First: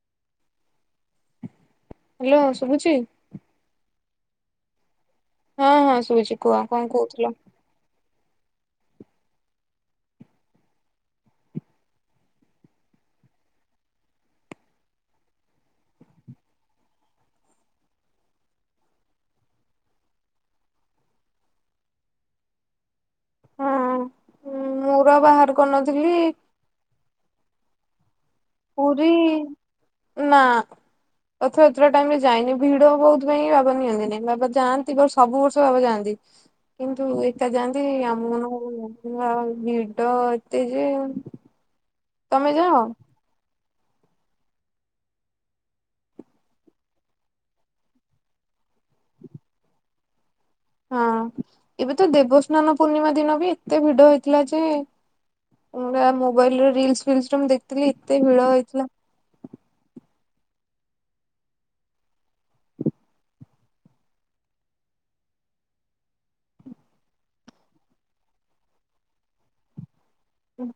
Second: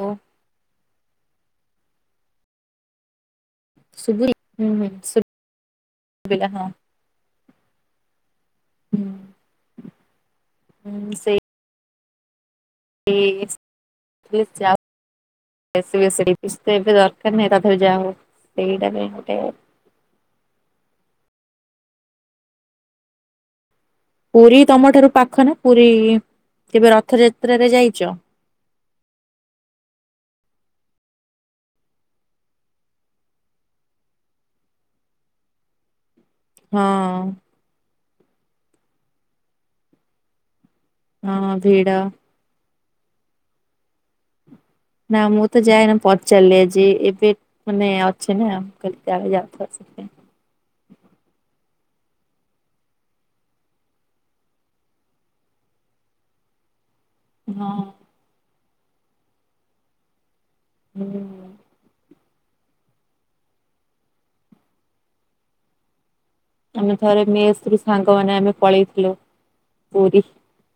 ଓ। Hello ଶୁଭୁଚି? ଶଭିଲା ହୁଁ ଶୁବ ହଁ ହଁ ଶୁଭୁଚି କୁହ କଣ କହୁଥିଲ? ହୁଁ ହୁଁ ସେଇ [unintelligible] [unintelligible] ଏବେ ଦରକାର ନାହିଁ ତା ଦେହେରେ ଜା ଯୋଉ ସେଇଟା ପାଇଁ ଗୋଟେ ହଁ ପୁରୀ ତମ ଠାରୁ ମୋର ପାଖ ବାହାର ନା ପୁରୀ କରିନଥିଲି କେବେ ରଥଯାତ୍ରାରେ ଯାଇଚ? ପୁରୀ ନା। ରଥଯାତ୍ରା ଟାଇମ୍ ରେ ଯାଇନି ଭିଡ ବହୁତ ପାଇଁ ବାବା ନିଅନ୍ତି ବାବା ଯାନ୍ତି ବର୍ଷ ସବୁ ବର୍ଷ ବାବା ଯାଆନ୍ତି। କିନ୍ତୁ ହଁ ଏକା ଯାଆନ୍ତି। ଆମ ମାନଙ୍କୁ ଭିଡ ଏତେ ଯେ ହଁ ଭିଡ଼। ତମେ ଯାଅ ନା ମୁଁ ତ ଯାଏନା ପଚାରିଲି ଆଜି ଏବେ। ମାନେ ଅଛେ ନା ମୁଁ କହିଲି କାଳେ ଯାଉଥିବ ସେ ହଁ ଏବେ ତ ଦେବସ୍ନାନ ପୂର୍ଣ୍ଣିମା ଦିନ ବି ଏତେ ଭିଡ ହେଇଥିଲା ଯେ। ମୁଁ ମୋବାଇଲ ରିଲ୍ସ ଫିଲ୍ସରେ ହଁ ମୁଁଦେଖିଥିଲି ଏତେ ଭିଡ ହେଇଥିଲା। ହୁଁ, ଆମେ ଥରେ ମେସ୍ ରୁ ସାଙ୍ଗମାନେ ଆମେ ପଳେଇଥିଲୁ ପୁରୀ, ହଁ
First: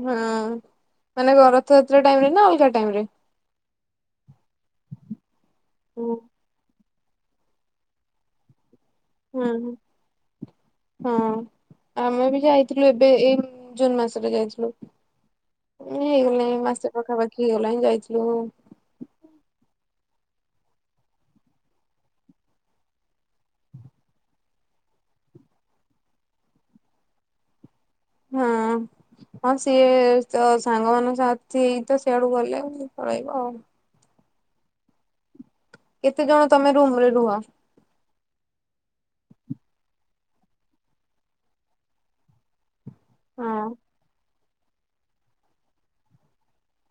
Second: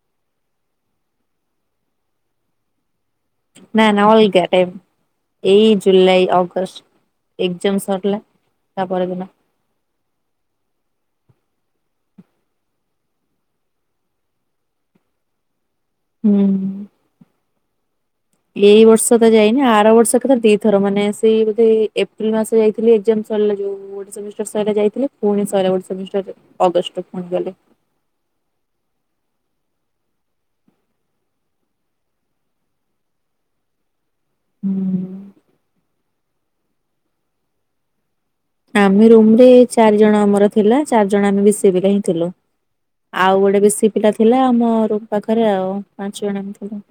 ମାନେ କଣ ରଥଯାତ୍ରା ଟାଇମ୍ ରେ ନା ଅଲଗା ଟାଇମ୍ ରେ, ନା ନା ଅଲଗା ଏଇ ଜୁଲାଇ ଅଗଷ୍ଟ, ଏକ୍ ଯାମ୍ ସରିଲା ତାପର ଦିନ ହଁ ହଁ, ଆମେ ବି ଯାଇଥିଲୁ ଏବେ ଏଇ ଜୁନ୍ ମାସରେ ଯାଇଥିଲୁ। ହୁଁ। ହେଇଗଲାଣି ମାସେ ପାଖାପାଖି ହେଇଗଲାଣିିଁ ଯାଇଥିଲୁ। ଏଇ ବର୍ଷ ତ ଯାଇନି ଆର ବର୍ଷ କଥର ଦିଥର ମାନେ ସେଇ ବୋଧେ ଏପ୍ରିଲ ମାସ ଯାଇଥିଲି ଏକ୍ଜାମ ସରିଲା ଯୋଉ ସେମିଷ୍ଟାର ସରିଲା ଯାଇଥିଲୁ ପୁଣି ସଇରାବର୍ଷ ସେମିଷ୍ଟାର୍ ରେ ଅଗଷ୍ଟ କୁ ପୁଣି ଗଲି [inaudible] ହଁ ସିଏ ତ ସାଙ୍ଗମାନଙ୍କ ସାଥି ହେଇ ତ ସିଆଡୁକୁ ଗଲେ ଆଉ ପଳେଇବ ଆଉ। ହୁଁ। କେତେ ଜଣ ତମେ ରୁମ୍ ରେ ରୁହ? ଆମେ ରୁମରେ ଚାରି ଜଣ ଆମର ଥିଲା ଚାରି ଜଣ ଆମେ ବିଶିଏ ପିଲା ହିଁ ଥିଲୁ। ଆଉ ଗୋଟେ ହଁ ବିଶୀଏ ପିଲା ଥିଲା ଆମ ରୁମ୍ ପାଖରେ ଆଉ ପାଞ୍ଚ ଜଣ ଆମେ ଥିଲୁ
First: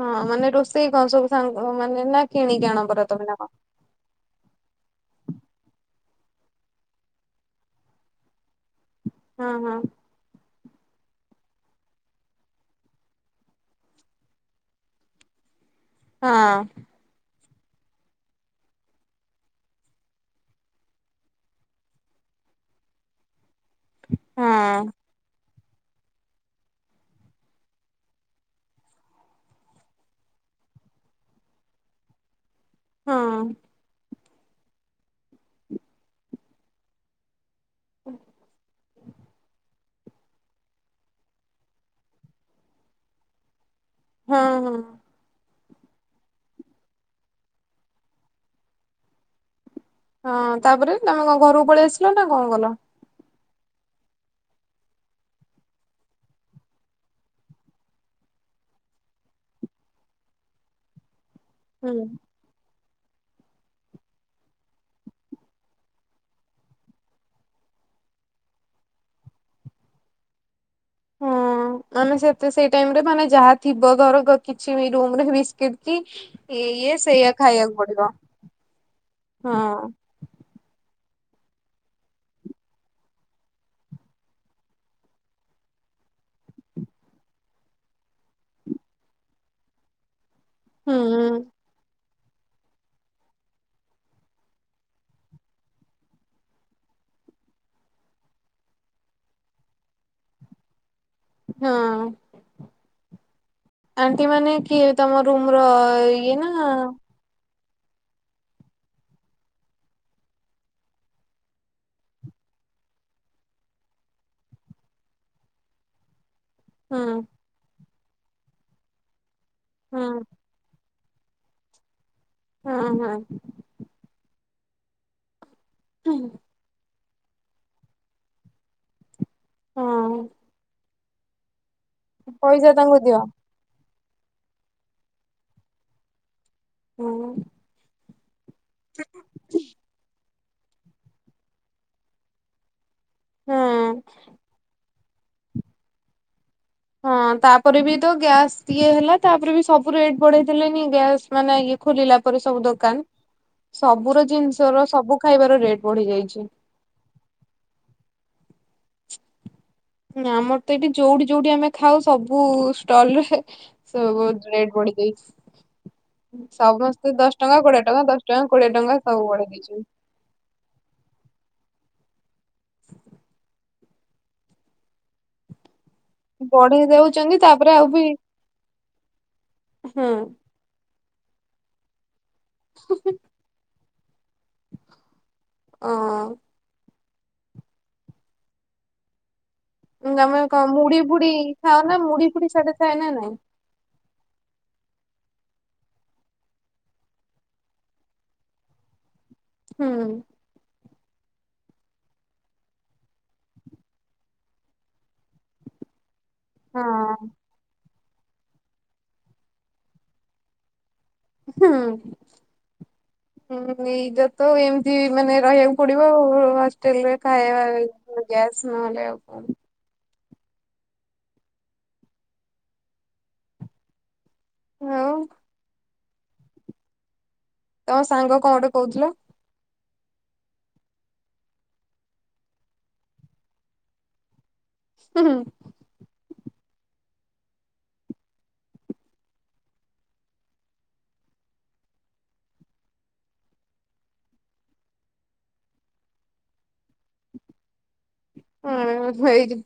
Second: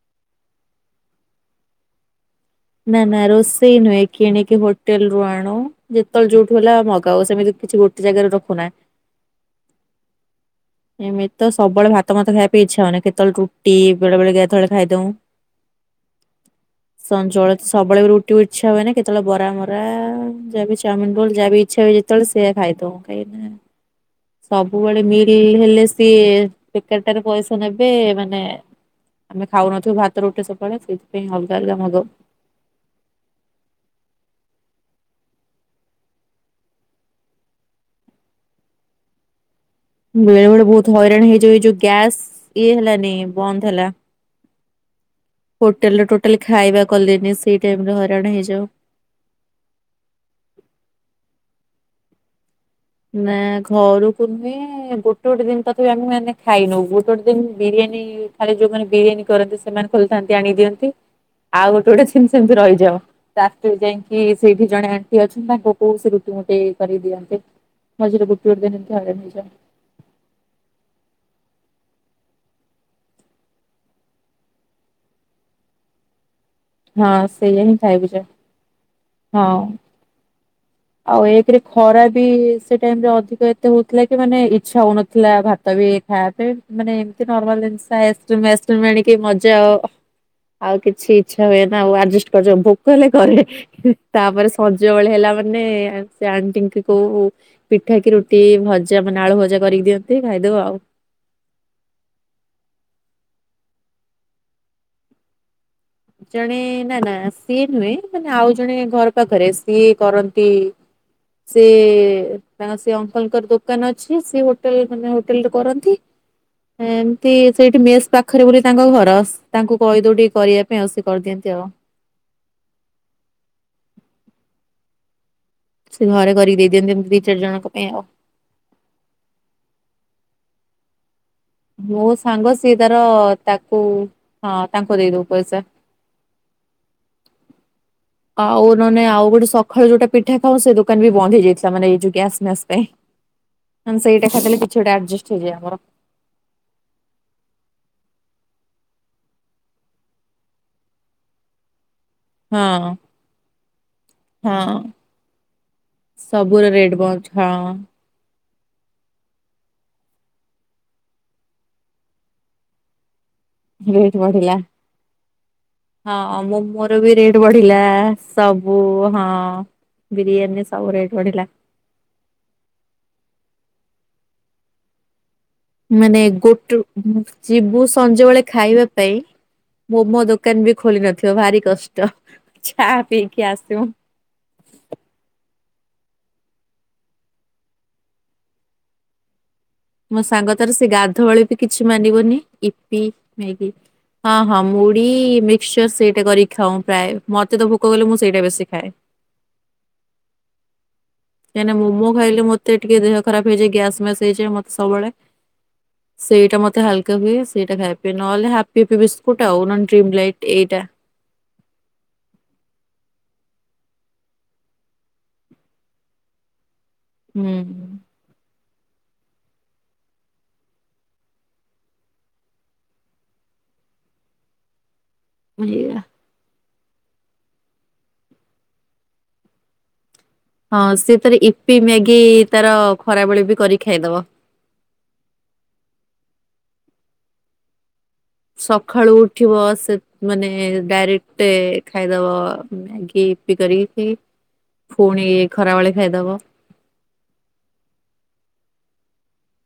ହଁ ମାନେ ରୋଷେଇ କ ଣସବୁ ସାଙ୍ଗ ମାନେ ନା କିଣିକି ଆଣ ନା ପରା ନା ତମେ କଣ? ରୋଷେଇ ନୁହେଁ। କିଣିକି ହୋଟେଲ ରୁ ଆଣୁ ଯେତେବେଳେ ଯୋଉଠୁ ହେଲା ମଗାଉ ସେମିତି କିଛି ଗୋଟେ ଜାଗାରୁ ରଖୁନା ହଁ ହଁ [inaudible] ଏମିତି ତ ସବୁବେଳେ ଭାତ ମାତ ଖାଇବା ପାଇଁ ଇଚ୍ଛା ହଉନି କେତେବେଳେ ରୁଟି ବେଳେ ବଳେ କେତେବେଳେ ଖାଇଦଉ, ହଁ, ଜଳେତ ସବୁବେଳେ ବି ରୁଟିିବ ଇଚ୍ଛା ହୁଏ ନା କେତେବେଳେ ବରା ମରା ଯା ବିି ଚାଉମିନ ରୋଲ ଯାହା ବି ଇଚ୍ଛା ହୁଏ। ଯେତେବେଳେ ସେଆ ଖାଇଦଉ କାହିଁକି ନା ହଁ ସବୁବେଳେ ମିଲ୍ ହେଲେ। ସିଏ ବେକାର୍ ଟାରେ ପଇସା ନେବେ ମାନେ। ଆମେ ଖାଉନଥିଲୁ ଭାତ ରୁଟି ସବୁବେଳେ ସେଥିପାଇଁ ଅଲଗା ଅଲଗା ମଗଉ ହଁ, [unintelligible] ବେଳେ ବେଳେ ବହୁତ ହଇରାଣ ହେଇଯାଉ ଏ ଯୋଉ ଗ୍ୟାସ ଇଏ ହେଲାନି ବନ୍ଦ ହେଲା। ହଁ ହୋଟେଲ୍ ରେ ଟୋଟାଲି ଖାଇବା କଲେନି ସେଇ ଟାଇମ୍ ରେ ହଇରାଣ ହେଇ ଯାଉ। ହଁ ତାପରେ ତମେ କଣ ଘରକୁ ପଳେଇ ଆସିଲ ନା କଣ କଲ? ନା ଘରକୁ ନୁହେଁ ଗୋଟେ ଗୋଟେ ଦିନ ତକ୍ ବି ଆମେ ମାନେ ଖାଇନୁ ଗୋଟେ ଗୋଟେ ଦିନ୍ ବିରିୟାନୀ ଖାଲି ଯୋଉମାନେ ବିରିୟାନୀ କରନ୍ତି ସେମାନେ ଖୋଲିଥାନ୍ତି ଆଣିକି ଦିଅନ୍ତି ଆଉ ଗୋଟେ ହୁଁ ଗୋଟେ ଦିନ୍ ସେମିତି ରହିଯାଉ ତାପରେ ଯାଇକି ସେଇଠି ଜଣେ ଆଣ୍ଟି ଅଛନ୍ତି ତାଙ୍କ କହୁ ସେ ରୁଟି ମୁଟି କରି କି ଦିଅନ୍ତି [unintelligible] ହଁ ହ ମାନେ ସେତ ସେଇ ଟାଇମରେ ମାନେ ଯାହା ଥିବ ଘରେ କିଛି ବି ରୁମରେ ବିସ୍କିଟ୍ କି ଇଏ ହଁ ସେଇଆ ହିଁ ଖାଇବାକୁ ଖାଇବୁ ପଡ଼ିବ। ଯା ହଁ ଆଉ ଏକରେ ଖରା ବି ସେ ଟାଇମରେ ଅଧିକ ଏତେ ହଉଥିଲା କି ମାନେ ଇଚ୍ଛା ହଉନଥିଲା ଭାତ ବି ହାପେ ମାନେ ଏମତି ନର୍ମାଲ ଜିନିଷ [unintelligible] ଆଉ କିଛି ହୁଁ ଇଚ୍ଛା ହୁଏ ନା ଆଉ ଆଡଜଷ୍ଟ କରିଜ ଭୋକ ହେଲେ କରେ। ତାପରେ ସଜବେଳେ ହେଲା ମାନେ ସେ ଆଣ୍ଟିଙ୍କୁ କୋଉ ପିଠା କିି ରୁଟି ଭଜା ମାନେ ଆଳୁ ଭଜା କରିକି ଦିଅନ୍ତି ଖାଇଦବ ଆଉ। ହଁ ଆଣ୍ଟି ମାନେ କିଏ? ତମ ରୁମ୍ ର ଇଏ ଜଣେ ନା। ନା ସିଏ ନୁହେଁ ମାନେ ଆଉ ଜଣେ ଘର ପାଖରେ ସିଏ କରନ୍ତି। ସେ ତାଙ୍କ ସେ ଅଙ୍କଲଙ୍କର ଦୋକାନ ଅଛି ସେ ହୋଟେଲ ମାନେ ହୋଟେଲରେ କରନ୍ତି। ହୁଁ ଏମତି ସେଇଠି ମେସ୍ ପାଖରେ ବୋଲି ତାଙ୍କ ଘର ତାଙ୍କୁ ହୁଁ କହିଦଉ ଟିକେ କରିବାକୁ। ସେ ଆସି କରିଦିଅନ୍ତି ଆଉ। ହଁ ହଁ ସେ ହଁ। ଘରେ କରି ଦେଇ ଦିଅନ୍ତି ଏମିତି ଦି ଚାରି ଜଣଙ୍କ ପାଇଁ ଆଉ। ହଁ ମୋ ସାଙ୍ଗ ପଇସା ସିଏ ତାଙ୍କୁ ତାର ଦିଅ ତାକୁ ହଁ ତାଙ୍କୁ ଦେଇଦବ ପଇସା। ହୁଁ ଆଉ ନହେନେ ଆଉ ଗୋଟେ ସକାଳୁ ଯୋଉଟା ପିଠା ଖାଉ ସେ ଦୋକାନ ବି ବନ୍ଦ ହେଇଯାଇଥିଲା ମାନେ ଏଇ ଯୋଉ ଗ୍ୟାସ୍ ମ୍ୟାସ୍ ପାଇଁ। ହୁଁ। ସେଇଟା ଖାଇଦଲେ କିଛି ଗୋଟେ ଆଡଜଷ୍ଟ୍ ହେଇଯାଏ ମୋର। ହଁ ତାପରେ ବି ତ ଗ୍ୟାସ୍ ଇଏ ହେଲା ତାପରେ ବି ସବୁ ରେଟ୍ ବଢେଇଥଦେଲେନି ଗ୍ୟାସ ମାନେ ଇଏ ଖୋଲିଲା ପରେ ସବୁ ହଁ ଦୋକାନ ସବୁର ହଁ। ଜିନିଷର ସବୁ ଖାଇବାର ରେଟ ବଢ଼ି ଯାଇଛି। ସବୁର ରେଟ୍ ବଢ ହଁ ଆମର ତ ଏଇଠି ଯୋଉଠି ଯୋଉଠି ଆମେ ଖାଉ ସବୁ ଷ୍ଟଲରେ ସବୁ ରେଟ୍ ବହୁତ ବଢିଲା। ରେଟ ବଢ଼ିଯାଇଛି। ହଁ ମୋ ମୋର ବି ରେଟ ଟଙ୍କା ବଢ଼ିଲା କୋଡିଏ ଟଙ୍କା ଦଶ ଟଙ୍କା କୋଡିଏ ସବୁ ଟଙ୍କା ହଁ ସବୁ ବଢେଇ ଦେଇଛନ୍ତି। ବିରିୟାନୀ ସବୁ ରେଟ୍ ବଢିଲା। ମାନେ ଗୋଟୁ ବଢେଇ ଦଉଛନ୍ତି ତାପରେ ଯିବୁ ଆଉ ବି ସଞ୍ଜବେଳେ ଖାଇବା ପାଇଁ ହୁଁ ମୋମୋ ଦୋକାନ ବି ଖୋଲି ନଥିବ ଭାରି କଷ୍ଟ ଚା ପିଇକି ଆସିବୁ। ଅଁ ମୋ ଆମେ ସାଙ୍ଗ କଣ ତାର ସେ ମୁଢି ଫୁଡି ଗାଧବେଳେ ବି ଖାଅ କିଛି ନା ମୁଢି ମାନିବନି ଫୁଡି ସିଆଡେ ଥାଏ ଇପି, ନା ନାଇଁ? ମ୍ୟାଗି ହଁ ହଁ ମୁଢ଼ି ମିକ୍ସଚର ସେଇଟା କରିକି ଖାଉଁ ପ୍ରାଏ ମତେ ତ ଭୋକ କଲେ ମୁଁ ସେଇଟା ବେଶୀ ଖାଏ। ହୁଁ କାଇଁ ନା ମୋମୋ ଖାଇଲେ ମତେ ଟିକେ ଦେହ ଖରାପ ହେଇଯାଏ ଗ୍ୟାସ୍ ମ୍ୟାସ୍ ହେଇଯାଏ ମତେ ସବୁବେଳେ। ସେଇଟା ମତେ ହାଲ୍କା ହଁ ହୁଏ। ସେଇଟା ନ ହେଲେ ହାପି ବିସ୍କୁଟ ଆଉ ଡ୍ରିମଲାଇଟ ଏଇଟା ହୁଁ ହୁଁ ଏଇଟ ତ ଏମିତି ମାନେ ରହିବାକୁ ପଡିବ ଆଉ ହଷ୍ଟେଲ୍ ରେ। ହୁଁ ଖାଇବା ଗ୍ୟାସ ନ ହେଲେ ଆଉ। ଆଉ ଏଇଆ ତମ ସାଙ୍ଗ କଣ ଗୋଟେ କହୁଥିଲ? ହଁ ସିଏ ତାର ଇପି, ମ୍ୟାଗୀ ତାର ଖରାବେଳେ ବି କରି ଖାଇଦବ। ହୁଁ ହୁଁ। ସଖାଳୁ ଉଠିବ ସେ ମାନେ ଡାଇରେକ୍ଟ ଖାଇଦବ ମ୍ୟାଗି ଇପି କରି। ପି ଫୁଣି ଏଇ ଖରାବେଳେ ଖାଇଦବ। ହଁ ହେଇଚି।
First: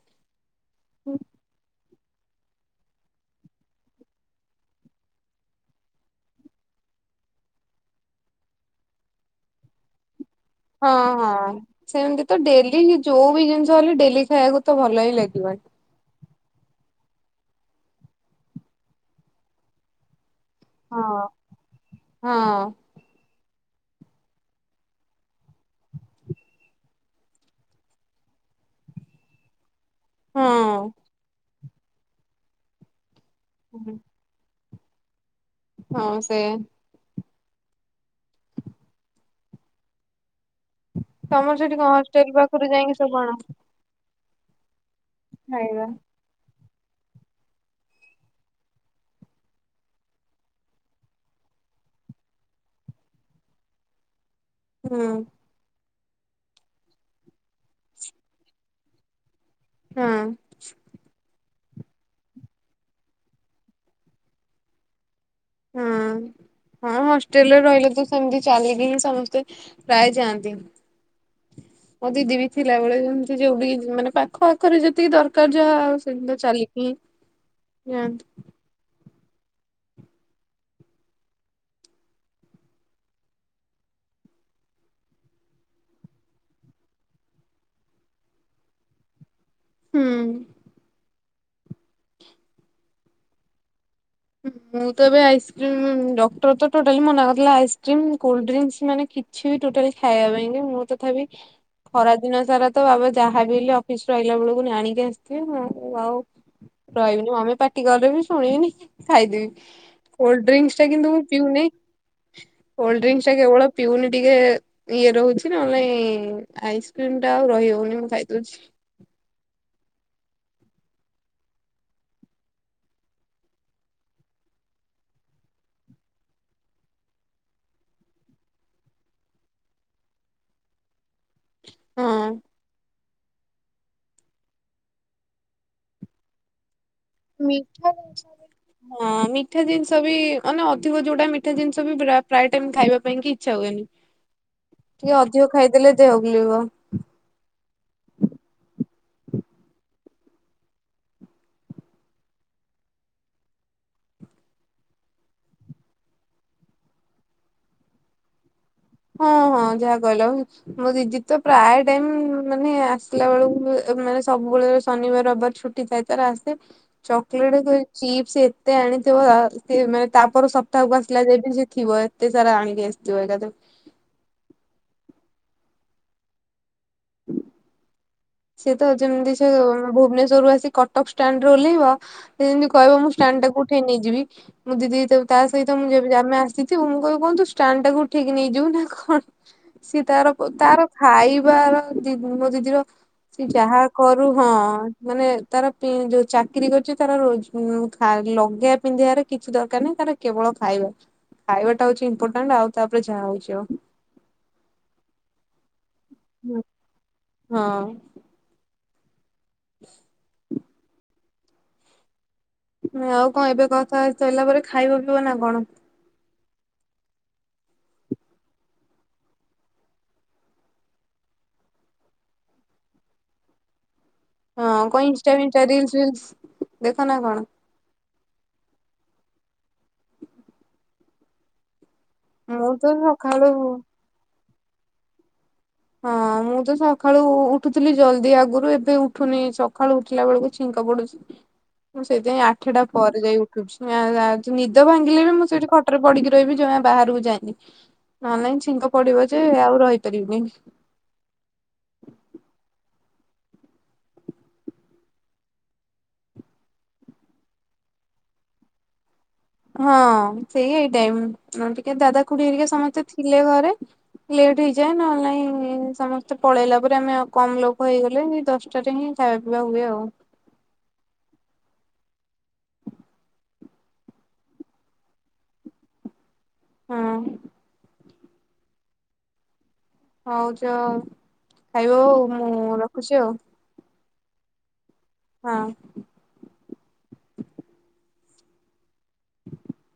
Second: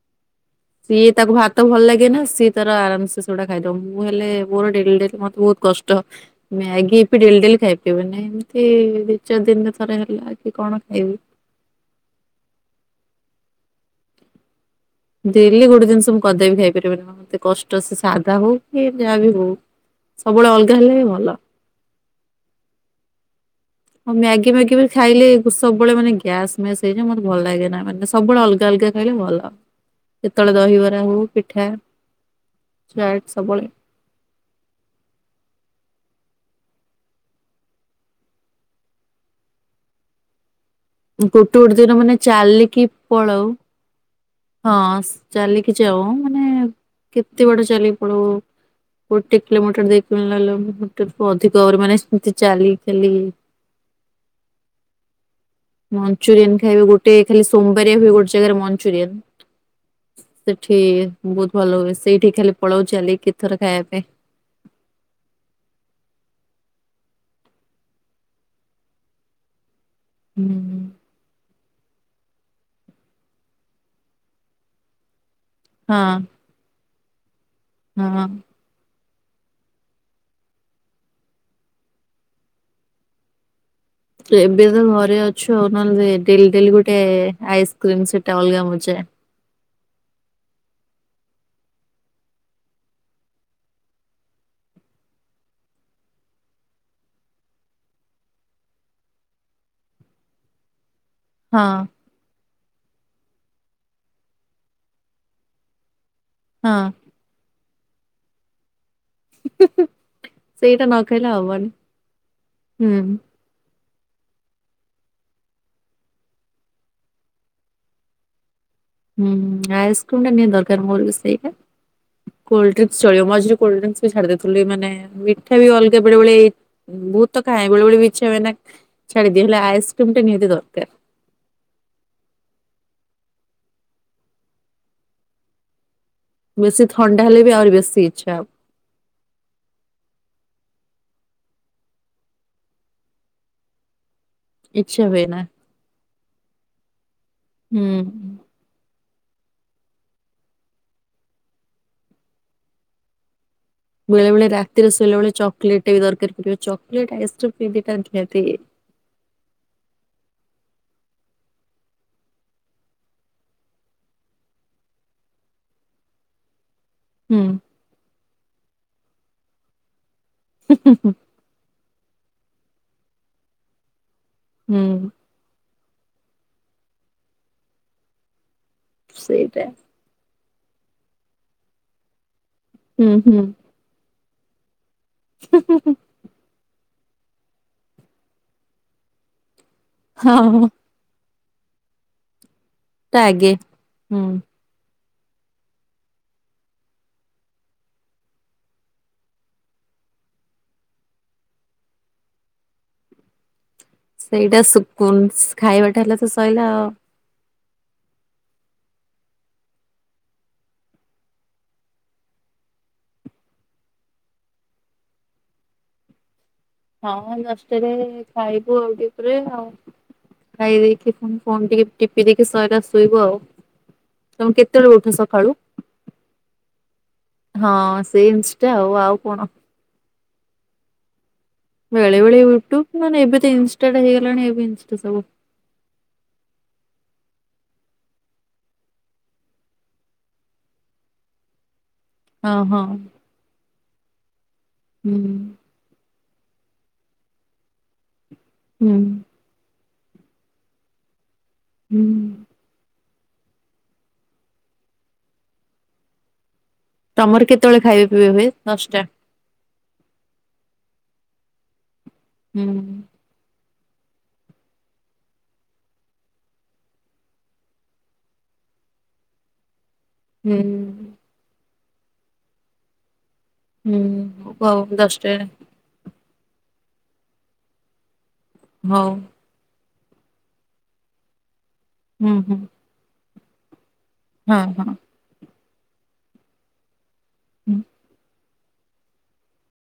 ସିଏ ତାକୁ ଭାତ ଭଲ ଲାଗେନା ସିଏ ତାର ଆରାମ୍ ସେ ସେଗୁଡ଼ା ଖାଇଦବ, ମୁଁ ହେଲେ ମୋର ଡେଲି ଡେଲି ମତେ ବହୁତ କଷ୍ଟ। ମ୍ୟାଗି ଇପି ଡେଲି ଡେଲି ଖାଇ ପାରିବିନି ଏମିତି ଦି ଚାରି ଦିନ ଥରେ ହେଲା କି କଣ ହଁ ଖାଇବି। ହଁ ସେମିତି ତ ଡେଲି ଯୋଉ ବି ଜିନିଷ ହେଲେ ଡେଲି ଖାଇବାକୁ ତ ଭଲ ହିଁ ଡେଲି ଲାଗିବନି। ଗୋଟେ ଜିନିଷ କଦାବି ଖାଇପାରିବନି [unintelligible] ମତେ କଷ୍ଟ ସେ ସାଧା ହଉ କି ଯହାବି ହଉ ସବୁବେଳେ ଅଲଗା ତାହେଲେ ହଁ ଭଲ। ହଁ। ହଁ ମ୍ୟାଗି ମ୍ୟାଗିବି ଖାଇଲେ ସବୁବେଳେ ମାନେ ଗ୍ୟାସ୍ ମ୍ୟାସ୍ ହେଇଯାଏ ମତେ ଭଲ ଲାଗେନା ମାନେ ସବୁବେଳେ ଅଲଗା ଅଲଗା ଖାଇଲେ ଭଲ, କେତଳେ ଦହିବରା ହଉ, ପିଠା, ଚାଟ୍, ସବୁବେଳେ [inaudible] ହଁ ସେ। ଗୋଟେ ତମର ସେଠି ଗୋଟେ କଣ ଦିନ ମାନେ ହଷ୍ଟେଲ ପାଖରୁ ଚାଲିକି ଯାଇକି ସବୁ ଆଣ ପଳଉ। ହଁ ଚାଲିକି ଖାଇବା? ଯାଉ ମାନେ କେତେ ବାଟ ଚାଲିକି ପଳଉ। ଗୋଟେ କିଲୋମିଟର ଦେଇକି [unintelligible] ଅଧିକ ଆହୁରି ମାନେ ସେମିତି ଚାଲି ଚାଲି [inaudible] ହୁଁ। ମଞ୍ଚୁରିଆନ୍ ଖାଇବେ ଗୋଟେ ଖାଲି ସୋମବାରିଆ ହୁଏ ଗୋଟେ ଜାଗାରେ ମଞ୍ଚୁରିଆନ୍। ହଁ। ସେଠି ବହୁତ ଭଲ ହୁଏ, ସେଇଠି ଖାଲି ପଳଉ ଚାଲି କେତେଥର ଖାଇବା ପାଇଁ। ହଁ, ହଁ ହଷ୍ଟେଲରେ ରହିଲେ ତ ସେମିତି ଚାଲିକି ହିଁ ସମସ୍ତେ ପ୍ରାୟ ହୁଁ, ଯାଆନ୍ତି। ମୋ ଦିଦି ବି ଥିଲାବେଳେ ଯେମିତି ଯୋଉଠିକି ମାନେ ପାଖ ଆଖରେ ଯେତିକି ଦର କାର ଯାହା ଆଉ ସେମିତି ତ ଚାଲିକି ହଁ, ଯାଆନ୍ତି। ହଁ। ଏବେ ତ ଘରେ ଅଛୁ ଆଉ ନହେଲେ ଡେଲି ଡେଲି ଗୋଟେ ଆଇସ୍କ୍ରିମ୍ ସେଟା ଅଲଗା ମଜା। ହୁଁ। ମୁଁ ତ ଏବେ ଆଇସ୍କ୍ରିମ୍ ଡକ୍ଟର ତ ଟୋଟାଲି ମନା କରିଥିଲା ଆଇସ୍କ୍ରିମ୍ କୋଲ୍ଡଡ୍ରିଙ୍କ୍ସ୍ ମାନେ କି କିଛି ବି ଟୋଟାଲି ଖାଇବା ପାଇଁକି ମୁଁ ତଥାବି ହଁ। ଖରାଦିନ ସାରା ତ ବାବା ଯାହାବି ହେଲେ ଅଫିସରୁ ଆଇଲା ବେଳକୁ ଆଣିକି ଆସିଥିବେ ମୁଁ ଆଉ ହଁ। ରହିବିନି ମମି ପାଟିକଲେ ବି ଶୁଣିବିନି। ଖାଇଦେବି, ସେଇଟା କୋଲ୍ଡଡ୍ରିଙ୍କ୍ସଟା ନ କିନ୍ତୁ ମୁ ଖାଇଲେ ହବନି ପିଉନେଇ, ହୁଁ କୋଲ୍ଡଡ୍ରିଙ୍କ୍ସଟା କେବଳ ପିଉନି ଟିକେ। ଇଏ ରହୁଛି ନହଲେ ନାଇଁ ଆଇସ୍କ୍ରିମଟା ଆଉ ରହି ହଉନି ମୁଁ ଖାଇଦଉଛି। ହୁଁ ଆଇସ୍କ୍ରିମଟା ନିହାତି ଦରକାର ମୋର ବି ସେଇଟା। କୋଲଡ୍ରିଙ୍କ୍ସ ଚଳିବ ମଝିରେ କୋଲଡ୍ରଙ୍କ୍ସବି ଛାଡି ଦଉଥିଲି ମାନେ ମିଠା ବି ଅଲଗା ବେଳେବେଳେ ବହୁତ ତ ଖାଏ ବେଳେବେଳେ ବି ଇଚ୍ଛା ହୁଏନା ଛାଡିଦିଏ, ହେଲେ ଆଇସ୍କ୍ରିମଟା ନିହାତି ଦରକାର। ହଁ। ବେଶୀ ଥଣ୍ଡା ହେଲେ ବି ଆହୁରି ମିଠା ବେଶୀ ଜିନିଷ ଇଚ୍ଛା ଆଉ। ହଁ ମିଠା ଜିନିଷବି ମାନେ ଅଧିକ ଯୋଉଟା ମିଠା ଜିନିଷବି ପ୍ରା ପ୍ରାୟ ଟାଇମ୍ ଖାଇବା ପାଇଁକି ଇଚ୍ଛା ହୁଏନି। ହ। ଟିକେ ଅଧିକ ଖାଇଦେଲେ ଦେହ ବୁଲେଇବ। ହୁଁ। ବେଳେ ବେଳେ ରାତିରେ ଶୋଇଲା ବେଳେ ଚକୋଲେଟେ ବି ଦରକାରପଡିବ, ଚକୋଲେଟ୍ ଆଇସ୍କ୍ରିମ୍। [inaudible] ହଁ ହଁ ଯାହା କହିଲ। ମୋ ଦିଦି ତ ପ୍ରାୟ ଟାଇମ୍ ମାନେ ଆସିଲା ବେଳକୁ ଏ ମାନେ ସବୁବେଳେ ଯୋଉ ଶନିବାର ରବାର ଛୁଟ୍ ସେ ତାର ଆସେ ହୁଁ ଚକୋଲେଟକୁ ଏ ଚିପ୍ସ୍ ଏତେ ଆଣିଥିବ ଆଁ ସେ ମାନେ ତାପର ସପ୍ତାହକୁ ଆସିଲା ଯାଏ ବି ସେ ଥିବ ଏତେ ସାରା ଆଣିକି ଆସିଥିବ ଏକାଥରେ। ହୁଁ। ହୁଁ। ସିଏ ତ ଯେମିତି ସେ ସେଇଟା ଭୁବନେଶ୍ୱରୁ ଆସି କଟକ ଷ୍ଟାଣ୍ଡରେ ଓଲ୍ହେଇବ ସି ଯେମତି କହିବ ହୁଁ ମୁଁ ଷ୍ଟାଣ୍ଡ ହୁଁ ଟାକୁ ଉଠେଇ ନେଇଯିବି। ମୁଁ ଦିଦି ତାକୁ ତା ସହିତ ମୁଁ [inaudible] ଯଦି ଆମେ ଆସିଥିବୁ ମୁଁ କହିବି କଣ୍ ତୁ ଷ୍ଟାଣ୍ଡ ଟାକୁ ଉଠେଇକ ନେଇଯିବୁ ନା କଣ। ସିଏ ତାର ହଁ ତାର ଖାଇବାର ଦି ମୋ ଦିଦିର ତା ସେ ଆଗେ ଯାହା କରୁ ହୁଁ। ହଁ ମାନେ ତାର ପି ଯୋଉ ଚାକିରି କରିଚି ତାର ରୋଜ ଖା ଲଗେଇବା ପିନ୍ଧିବାରେ କିଛି ଦରକାର ନାହିଁ ତାର କେବଳ ଖାଇବା, ଖାଇବାଟା ହଉଚି ଇମ୍ପୋର୍ଟାଣ୍ଟ ଆଉ ତାପରେ ଯାହା ହଉଚି ହଉ। ସେଇଟା ଶକୁନସ୍ ଖାଇବାଟା ହେଲେ ତ ହଉ। ସଇଲା ଆଉ। ହଁ। ମ୍ ଆଉ କଣ ଏବେ କଥା ହେଇ ସାଇଲା ପରେ ଖାଇବ ପିଇବ ନା କଣ? ହଁ ଜଷ୍ଟ୍ ଏବେ ଖାଇବୁ ଆଉ ଟିକେ ପରେ ଆଉ। ଖାଇ ଦେଇକି ଫୁଣି ଫୋନ୍ ଟିକେ ଟିପି ଦେଇକି ସଇଲା ଶୋଇବୁ ଆଉ। ତମେ ହଁ କେତେବେଳେ କଁ ଉଠ ଇନଷ୍ଟା ସକାଳୁ? ଫିନଷ୍ଟା ରିଲ୍ସ୍ ଫିଲ୍ସ୍ ଦେଖ ନା କଣ? ହଁ ସେଇ ଇନଷ୍ଟା ଆଉ ଆଉ କଣ? ବେଳେବେଳେ ମୁଁ ତ ୟୁଟ୍ୟୁବୁ ନହେଲେ ଏବେ ସକାଳୁ ତ ହଁ ଇନଷ୍ଟାଟା ହେଇଗଲାଣି ଏବେ ଇନଷ୍ଟା ସବୁ। ହଁ ମୁଁ ତ ସଖାଳୁ ଉ-ଉଠୁଥିଲି ଜଲ୍ଦି ଆଗୁରୁ ଏବେ ଉଠୁନି ସଖାଳୁ ଉଠିଲା ବେଳୁକୁ ଛିଙ୍କ ପଡୁଚି। ମୁଁ ସେଇଥିପାଇଁ ହଁ ଆଠେଟା ହଁ ପରେ ଯାଇ ଉଠୁଚି। ଆଁ ଆଜ୍ ନିଦ ହୁଁ ଭାଙ୍ଗିଲେ ବି ମୁଁ ସେଠି ଖ ଖଟରେ ପଡିକି ରହିବି ଜମା ବାହାରକୁ ଯାଏନି। ନହେଲେ ନାଇଁ ହୁଁ ଛିଙ୍କ ପଡିବ ଯେ ଆଉ ରହିପାରିବିନି। ହୁଁ। ତମର କେତେବେଳେ ଖାଇବା ପିଇବା ହୁଏ ଦଶଟା। ହଁ ସେଇ ଏଇ ଟାଇମ୍ ନହେନେ ଟିକେ ଦାଦା ଖୁଡି ହୁଁ ହେରିକା ସମସ୍ତେ ଥିଲେ ଘରେ ଲେଟ୍ ହେଇଯାଏ ନହେଲେ ନାଇଁ ସମସ୍ତେ ପଳେଇଲା ପରେ ଆମେ ଆଉ କମ୍ ଲୋକ ହେଇଗଲେ ହେଇ ଦଶଟାରେ ହିଁ ଖାଇବା ପିଇବା ହୁଏ ଆଉ। ହୁଁ ହୁଁ ଭୋକ ହବ ଦଶଟା ହଁ। ହଉ ହଉ ଯାଅ ଖାଇବ ଆଉ ହୁଁ ହୁଁ ମୁଁ ରଖୁଚି ଆଉ। ହଁ ହଁ। ହଁ। ହୁଁ।